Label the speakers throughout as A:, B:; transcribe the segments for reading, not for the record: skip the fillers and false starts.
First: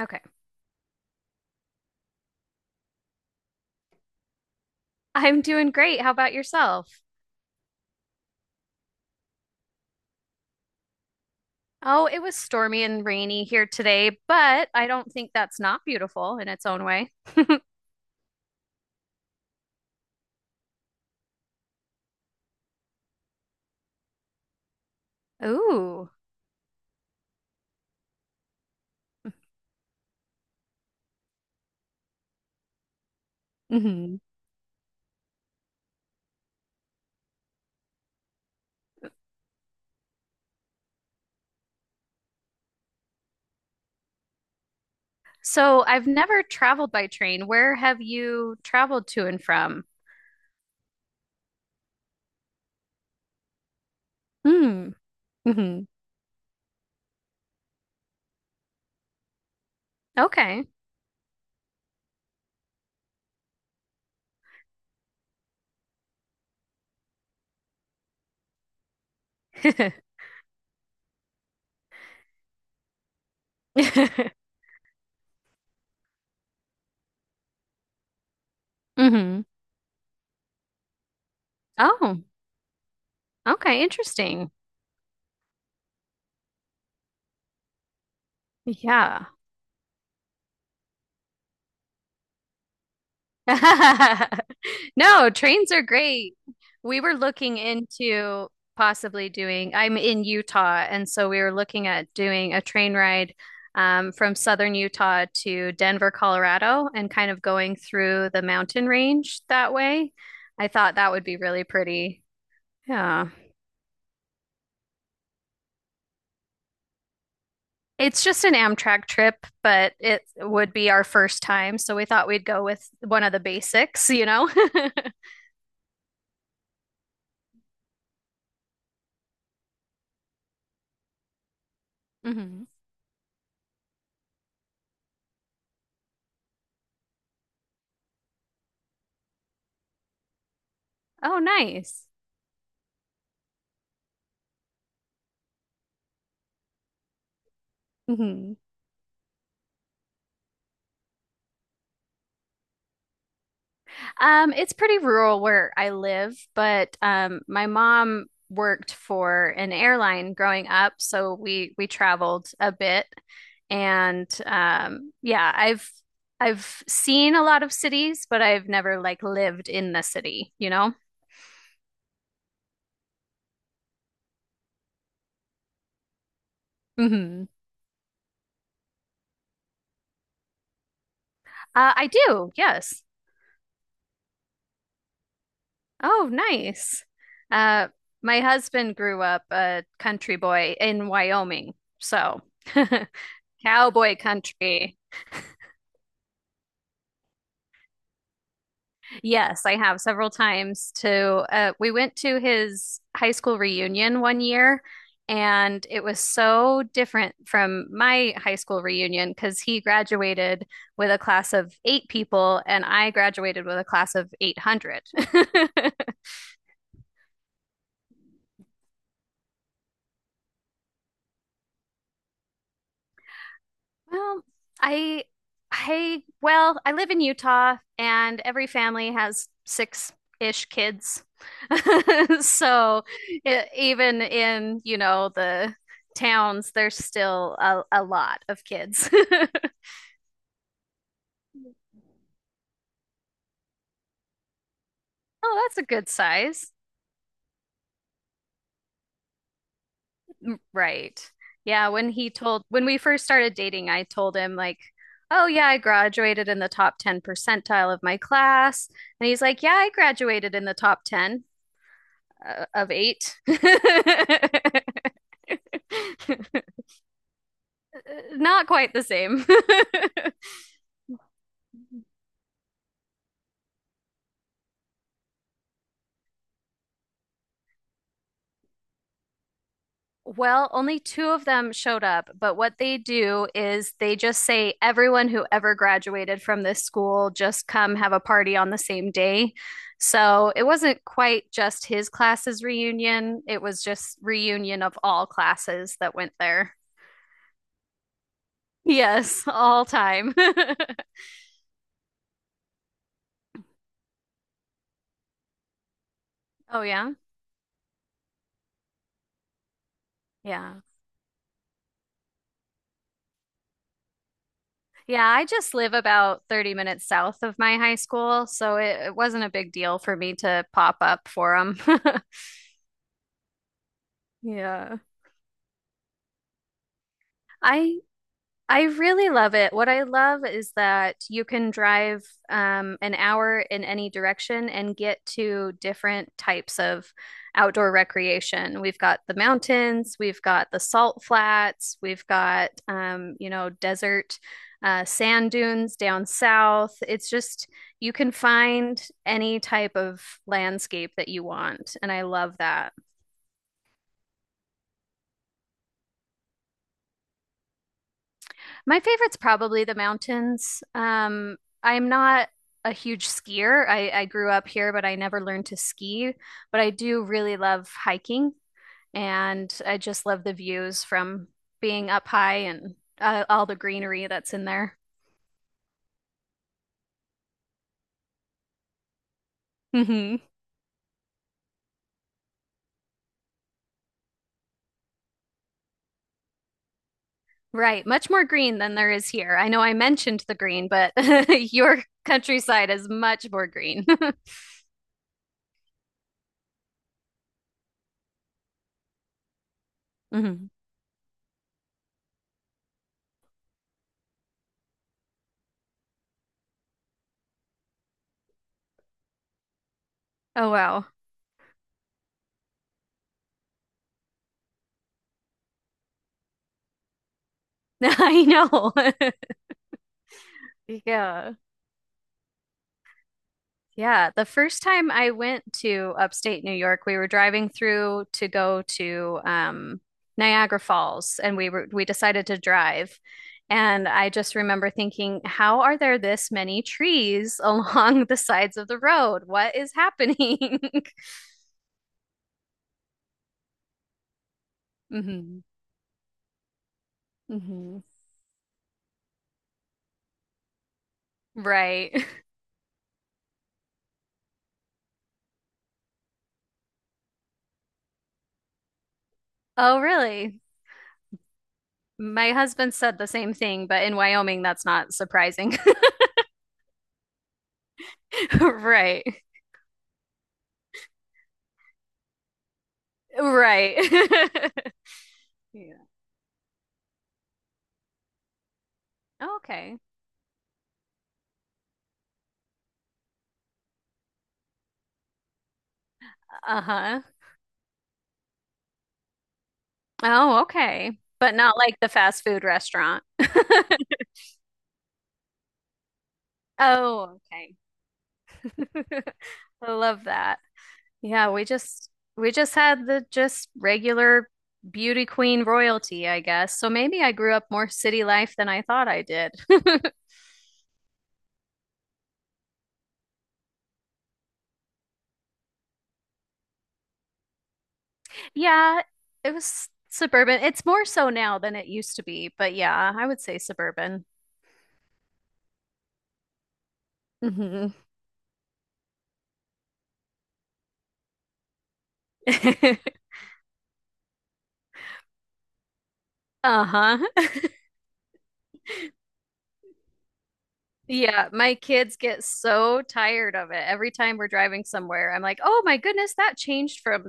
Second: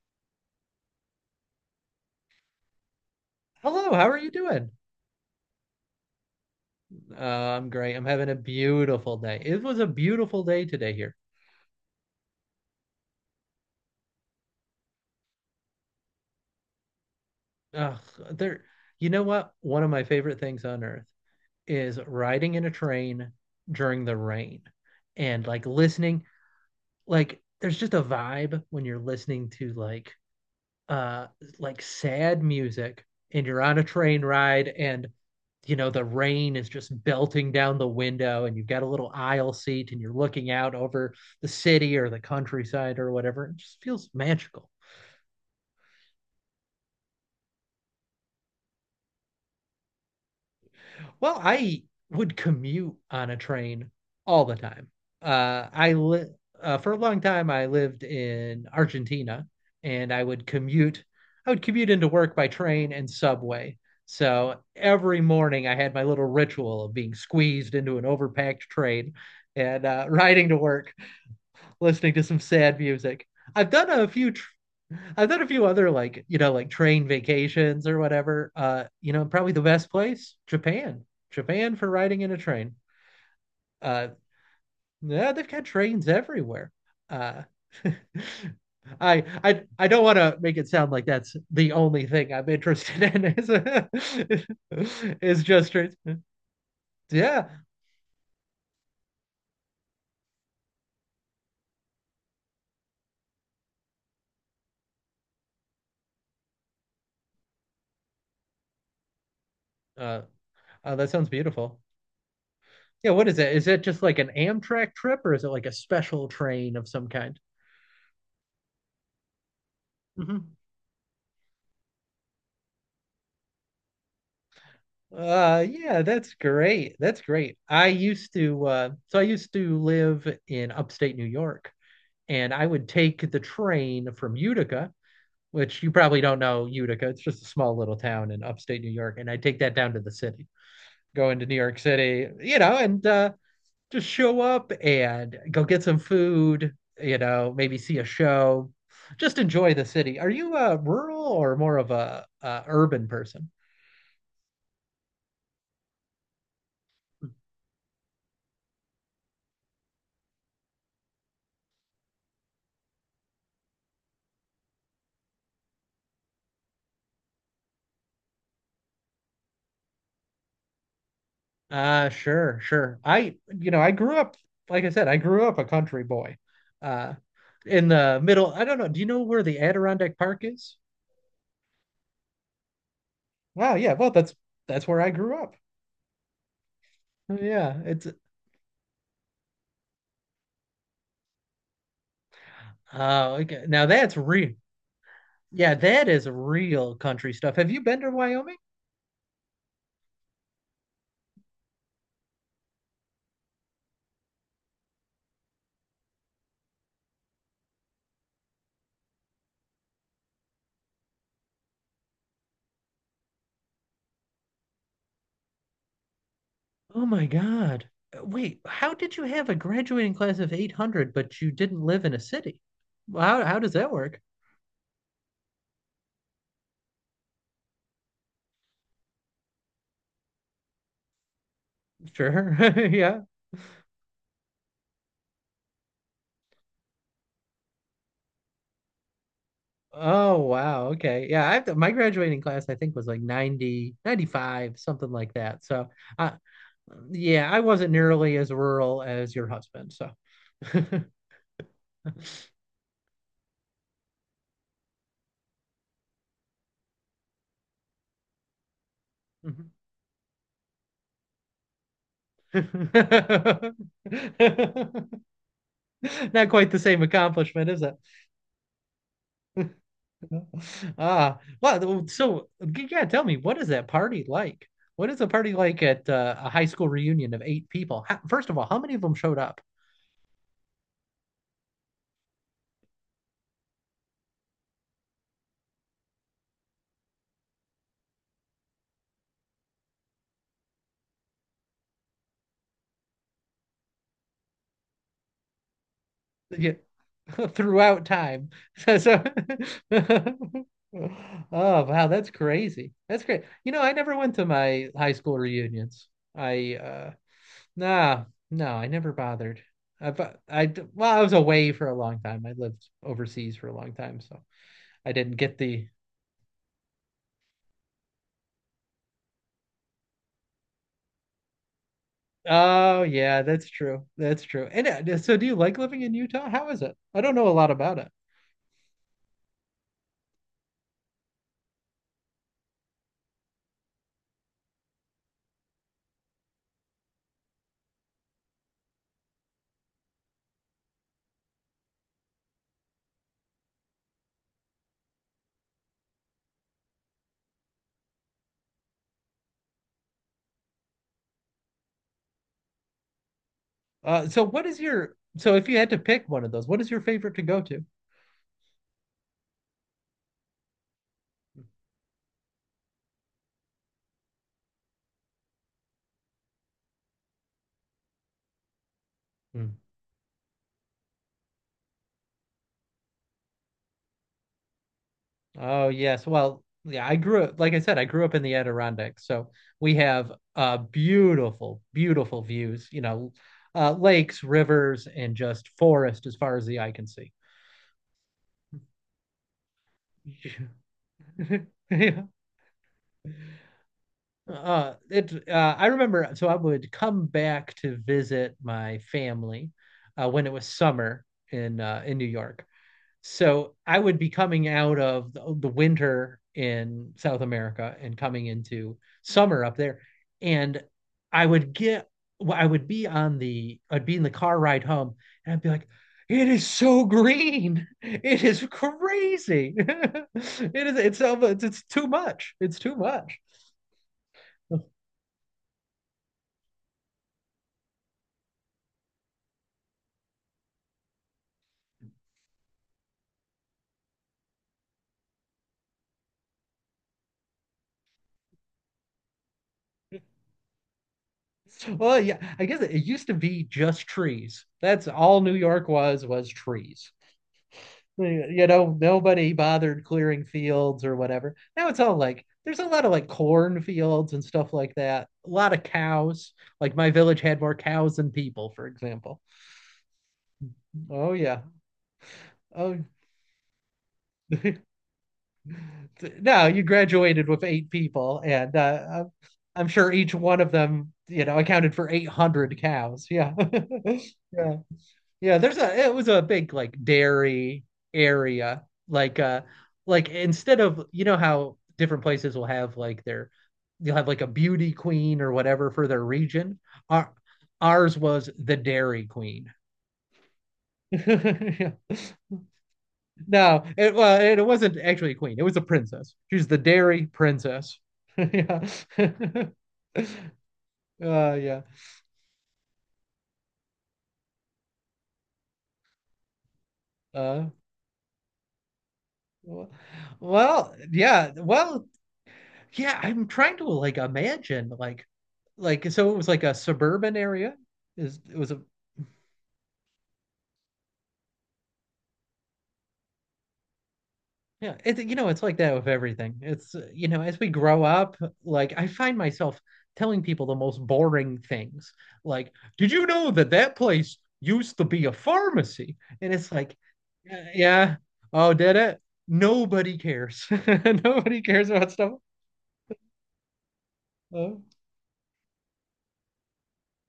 A: Okay.
B: Hello, how are you doing?
A: I'm doing great. How about yourself?
B: I'm great. I'm having a beautiful day. It was a beautiful day today here.
A: Oh, it was stormy and rainy here today, but I don't think that's not beautiful in its own way.
B: Ugh, there, you know what? One of my favorite things on earth is riding in a train during the rain and like
A: Ooh.
B: listening. Like, there's just a vibe when you're listening to uh like sad music and you're on a
A: Hmm.
B: train ride, and you know the rain is just belting down the window and you've got a little aisle seat and you're looking out over the city or the countryside or whatever. It just feels magical.
A: So I've never traveled by train. Where have you traveled to and from?
B: Well, I would commute on a train all the time.
A: Hmm. Hmm.
B: I li for a long time I lived in Argentina, and I would
A: Okay.
B: commute. I would commute into work by train and subway. So every morning I had my little ritual of being squeezed into an overpacked train and riding to work, listening to some sad music. I've done a few tr- I've done a few other like, you know, like train vacations or whatever. You know,
A: Hmm.
B: probably the best place, Japan. Japan for riding
A: Oh,
B: in a train.
A: okay.
B: Uh,
A: Interesting.
B: yeah, they've got trains everywhere. Uh, I
A: Yeah.
B: I I don't want to make it sound like that's the only thing I'm interested in is
A: No,
B: is just
A: trains are
B: trains.
A: great. We were
B: Yeah.
A: looking into possibly doing, I'm in Utah, and so we were looking at doing a train ride from southern Utah to Denver, Colorado, and kind of going through the mountain range that way.
B: Uh,
A: I thought
B: that
A: that would
B: sounds
A: be really
B: beautiful.
A: pretty.
B: Yeah, what
A: Yeah.
B: is that? Is that just like an Amtrak trip or is it like a special train of some kind?
A: It's just an Amtrak trip, but it
B: Mhm.
A: would be our first time, so we thought we'd go with one of the basics, you know?
B: Yeah, that's great. That's great. I used to so I used to live in upstate New York, and I
A: Hmm.
B: would take the train from Utica, which you probably don't know. Utica, it's just a small little town in upstate New York, and I'd take that down to the city. Go
A: Oh,
B: into New York
A: nice.
B: City, you know, and just show up and go get some food, you know, maybe see a
A: Mhm.
B: show, just enjoy the city. Are you a rural or more of a, urban person?
A: It's pretty rural where I live, but my mom worked for an airline growing up, so we traveled a bit, and yeah, I've seen a lot of cities, but I've never like lived in the city, you know?
B: Sure, sure. I, you know, I grew up, like I said, I grew up a country boy. Uh,
A: Hmm.
B: in the middle, I don't know. Do you know where the Adirondack Park is?
A: I do, yes.
B: Wow, yeah. Well, that's where I grew up.
A: Oh, nice.
B: Oh, Yeah,
A: Uh,
B: it's
A: my husband grew up a country boy in Wyoming, so
B: oh, okay. Now that's
A: cowboy
B: real.
A: country.
B: Yeah, that is real country stuff. Have you been to Wyoming?
A: Yes, I have several times to we went to his high school reunion one year and it was so different from my high school reunion because he graduated with a class of eight people and I graduated with a class of 800.
B: Oh my God. Wait, how did you have a graduating class of 800, but you didn't live in a city? How does that work?
A: Well, I I live in Utah and every family has six-ish kids.
B: Sure.
A: So
B: Yeah.
A: it, even in, the towns, there's still a lot of kids.
B: Oh wow. Okay. Yeah, I have my graduating class I think was like 90 95, something like
A: Oh,
B: that.
A: that's a
B: So,
A: good
B: uh,
A: size.
B: yeah, I wasn't nearly as rural as your husband, so.
A: Right. Yeah, when he told when we first started dating, I told him like, "Oh yeah, I graduated in the top 10 percentile of my class." And he's like, "Yeah, I graduated in the top 10." Of eight.
B: Not quite the same accomplishment, is it?
A: Not quite the same.
B: Ah, well, so yeah, tell me, what is that party like? What is a party like at a high school reunion of eight people? How, first of all, how many of them showed up?
A: Well, only two of them showed up, but what they do is they just say everyone who ever graduated from this school just come have a party on the same day. So it wasn't quite just his class's reunion, it was just reunion of all classes that went
B: Yeah,
A: there.
B: throughout time. So, so
A: Yes, all time.
B: oh wow, that's crazy. That's great. You know, I never went to my high school reunions. I
A: Oh yeah.
B: nah, no, I never bothered. I, bu- I
A: Yeah.
B: d- well, I was away for a long time. I lived overseas for a long time, so I
A: Yeah,
B: didn't
A: I
B: get
A: just
B: the.
A: live about 30 minutes south of my high school, so it wasn't a big deal for me to pop up for them.
B: Oh yeah, that's true. That's true. And
A: Yeah.
B: so, do you like living in Utah? How is it? I don't know a lot about
A: I
B: it.
A: I really love it. What I love is that you can drive an hour in any direction and get to different types of outdoor recreation. We've got the mountains, we've got the salt flats, we've got, desert sand dunes down south. It's just, you can find any type of landscape that you want. And I love that.
B: So what is your if you had to pick one of those, what is your favorite to go
A: My favorite's probably the mountains. I'm not a huge skier. I grew up here, but I never learned to ski. But I do really love hiking,
B: to?
A: and I just love the views from being up high and all the greenery that's in there.
B: Oh yes. Well, yeah, I grew up, like I said, I grew up in the Adirondacks. So we have
A: Hmm.
B: beautiful, beautiful views, you know, lakes, rivers, and just forest as far as the eye can see.
A: Right, much more green than there is here. I know I mentioned the green, but your
B: Yeah.
A: countryside is much more green.
B: It I remember so I would come back to visit my family when it was
A: Hmm.
B: summer in New York. So I would be coming out of the winter in South America and coming into summer up there.
A: Oh,
B: And
A: wow.
B: I would get, well, I would be on I'd be in the car ride home, and I'd be like, it is so green.
A: I
B: It is
A: know.
B: crazy. it is, it's,
A: Yeah.
B: it's, it's too much. It's too much.
A: Yeah, the first time I went to upstate New York, we were driving through to go to Niagara Falls, and we decided to drive. And I just remember thinking, how are there this many trees along the sides of the road? What is happening?
B: Well, yeah, used to be just trees. That's all New
A: Hmm.
B: York was trees.
A: Hmm.
B: You know, nobody bothered clearing fields or whatever. Now it's
A: Right.
B: all like there's a lot of like corn fields and stuff like that. A lot of cows. Like my village had more cows than people, for example.
A: Oh, really?
B: Oh yeah.
A: My husband
B: Oh
A: said the same thing, but in Wyoming, that's not surprising.
B: no, you graduated with eight people, and
A: Right.
B: I'm sure each one of them, you know, accounted for 800 cows. Yeah.
A: Right.
B: Yeah. Yeah.
A: Yeah.
B: It was a big like dairy area. Like, uh,
A: Okay.
B: like instead of, you know, how different places will have like you'll have like a beauty queen or whatever for their region.
A: Uh-huh.
B: Our, ours was the dairy queen.
A: Oh, okay. But not
B: Yeah.
A: like the fast food restaurant.
B: No, well, it wasn't actually a queen. It was a princess. She's the dairy
A: Oh,
B: princess. Yeah.
A: okay. I love that. Yeah, we
B: Yeah.
A: just we just had the just regular beauty queen royalty, I guess. So maybe I grew up
B: Uh,
A: more city life than I thought I did.
B: w- well, yeah. Well, yeah. I'm trying to like imagine like so it was like a suburban area. Is it was a
A: Yeah, it was suburban. It's more so now than it used to be, but yeah, I would say suburban.
B: Yeah, you know, it's like that with everything. You know, as we
A: Hmm.
B: grow up, like I find myself telling people the most boring things. Like, did you know that that place used to be a pharmacy? And it's like,
A: Uh-huh.
B: yeah, yeah. Oh, did it? Nobody cares.
A: Yeah,
B: Nobody
A: my
B: cares about
A: kids
B: stuff.
A: get so tired of it. Every time we're
B: Uh,
A: driving somewhere, I'm like, "Oh my goodness, that changed from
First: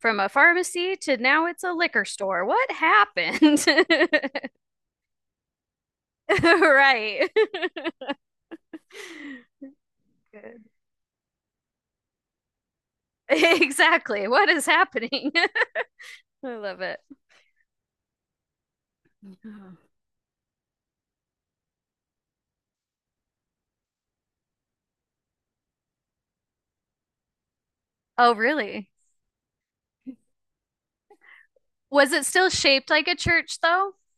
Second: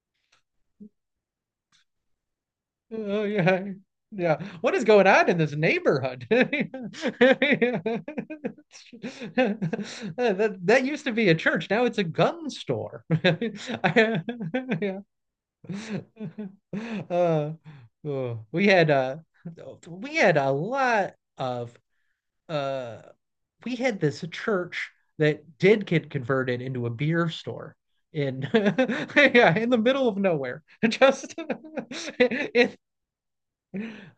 A: from a pharmacy to now it's a liquor store. What
B: Oh yeah.
A: happened?"
B: Yeah. What is going on in this neighborhood?
A: Right.
B: That
A: Good.
B: that used to be a church. Now it's a gun store.
A: Exactly. What is
B: Yeah.
A: happening? I love it.
B: Uh, oh,
A: Mhm.
B: we had a lot of uh we had this church that did get converted into a beer store
A: Oh,
B: in
A: really?
B: yeah, in the middle of nowhere. Just
A: Was it still
B: in
A: shaped like a church though?
B: it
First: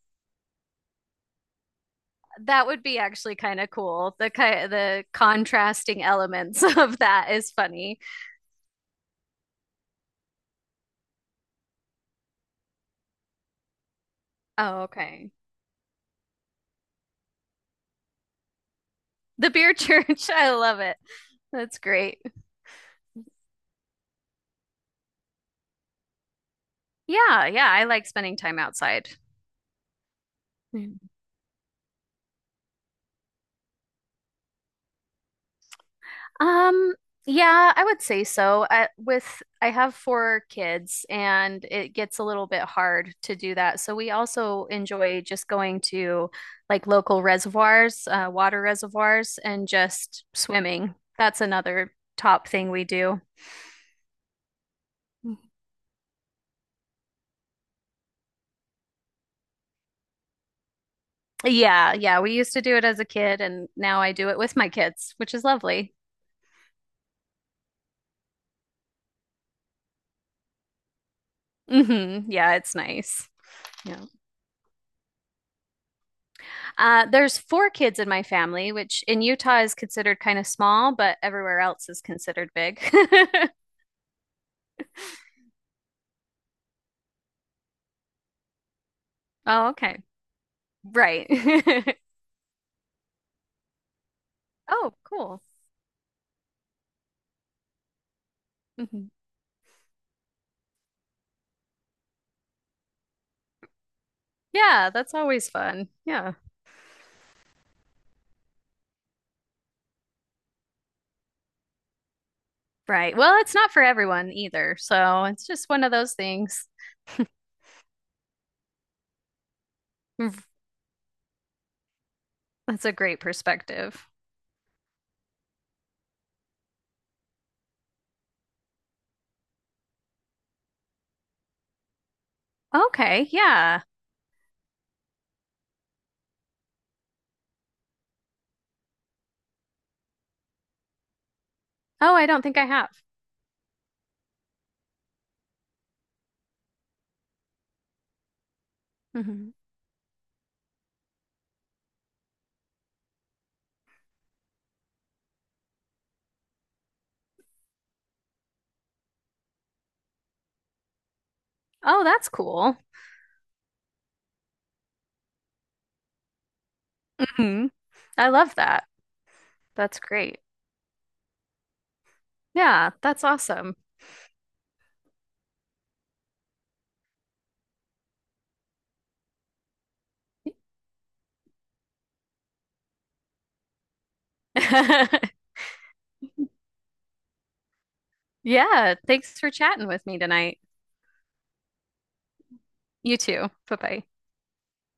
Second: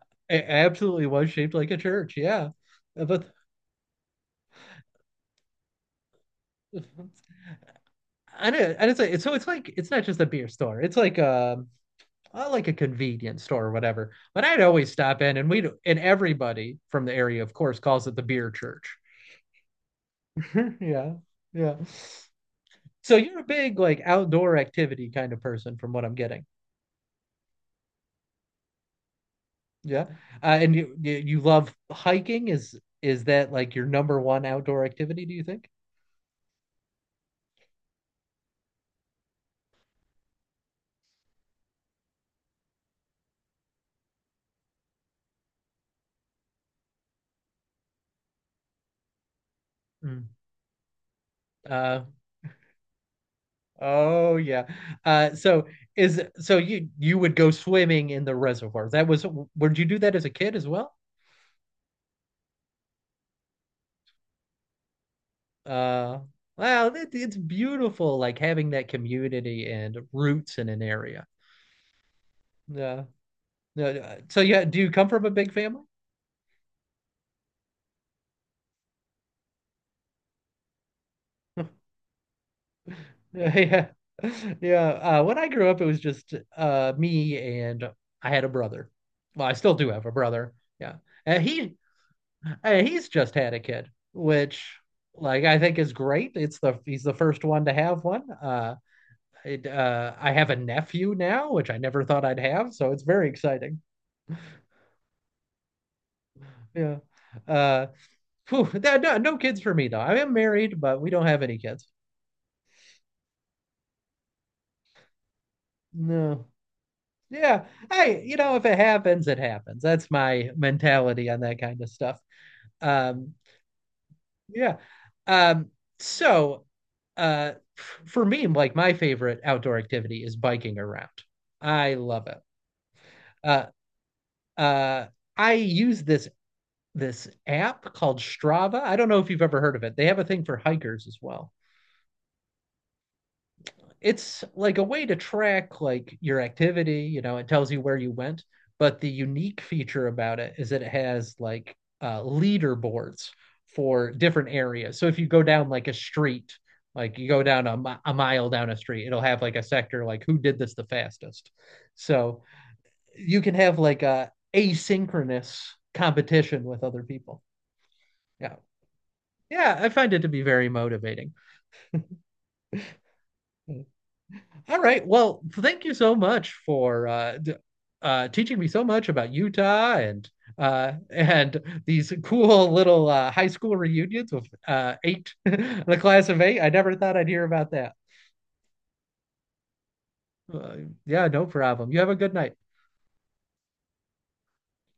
B: absolutely was shaped like a church, yeah.
A: That would be
B: But
A: actually kind of cool. The contrasting elements of that is funny.
B: I don't say so. It's like it's not just a beer store. It's like a convenience store or whatever. But I'd
A: Oh,
B: always stop
A: okay.
B: in, and everybody from the area, of course, calls it the beer church.
A: The beer church. I love it.
B: Yeah, yeah.
A: That's great.
B: So you're a big like outdoor activity kind of person, from what I'm getting.
A: Yeah, yeah, I like spending time outside.
B: Yeah, and you
A: Mhm.
B: you you love hiking. Is that like your number one outdoor activity, do you think?
A: Um, yeah, I would say so. I have four kids and it gets a little bit hard to do that. So we also enjoy just going to like local reservoirs, water reservoirs, and just
B: Mm.
A: swimming. That's another
B: Uh,
A: top thing we do.
B: oh yeah. So is so you would go swimming in the reservoir. That was would you do that as a kid as well?
A: Yeah, yeah, we used to do it as a kid and now I do it with my kids, which is lovely.
B: Uh, wow, that, it's beautiful, like having that community and roots in an area.
A: Hmm. Yeah, it's
B: Yeah.
A: nice.
B: Yeah.
A: Yeah.
B: So yeah, do you come from a big family?
A: There's four kids in my family, which in Utah is considered kind of small, but everywhere else is considered big.
B: Yeah. Yeah. When I grew up, it was just me and I had a brother. Well, I
A: Oh,
B: still do
A: okay.
B: have a brother. Yeah.
A: Right.
B: And he Hey, he's just had a kid, which
A: Oh, cool.
B: like I think is great. It's the He's the first one to have one.
A: Mhm.
B: I have a nephew now, which I never thought I'd have, so it's very exciting.
A: Yeah, that's always fun. Yeah.
B: Yeah. Uh, no, no kids for me though. I am married, but we don't have any kids.
A: Right. Well, it's not for everyone either. So it's just one of those
B: No.
A: things.
B: Yeah. Hey, you know, if it happens, it happens. That's
A: Mm.
B: my mentality on that kind of stuff.
A: That's a great
B: Um,
A: perspective.
B: Yeah. Um, so for me, like my favorite outdoor activity is biking around. I love it.
A: Okay.
B: Uh
A: Yeah.
B: uh I use this app called Strava. I don't know if you've ever heard of it. They have a thing for hikers as well.
A: Oh, I don't think I have.
B: It's like a way to track like your activity, you know, it tells you where you went, but the
A: Hmm.
B: unique feature about it is that it has like leaderboards for different areas. So if you go down like a street, like you go down a mile down a street, it'll have like a sector like who did this the fastest,
A: Oh, that's
B: so
A: cool.
B: you can have like a asynchronous competition with other people.
A: Hmm. I
B: Yeah,
A: love that.
B: yeah, I
A: That's
B: find it to
A: great.
B: be very motivating.
A: Yeah, that's awesome.
B: All right. Well, thank you so much for teaching me so much about Utah and uh, and these cool little high school reunions with eight, the class of eight. I never thought I'd hear about that.
A: Yeah, thanks for chatting with me tonight.
B: Uh, yeah, no problem. You have a good night.
A: You too. Bye bye.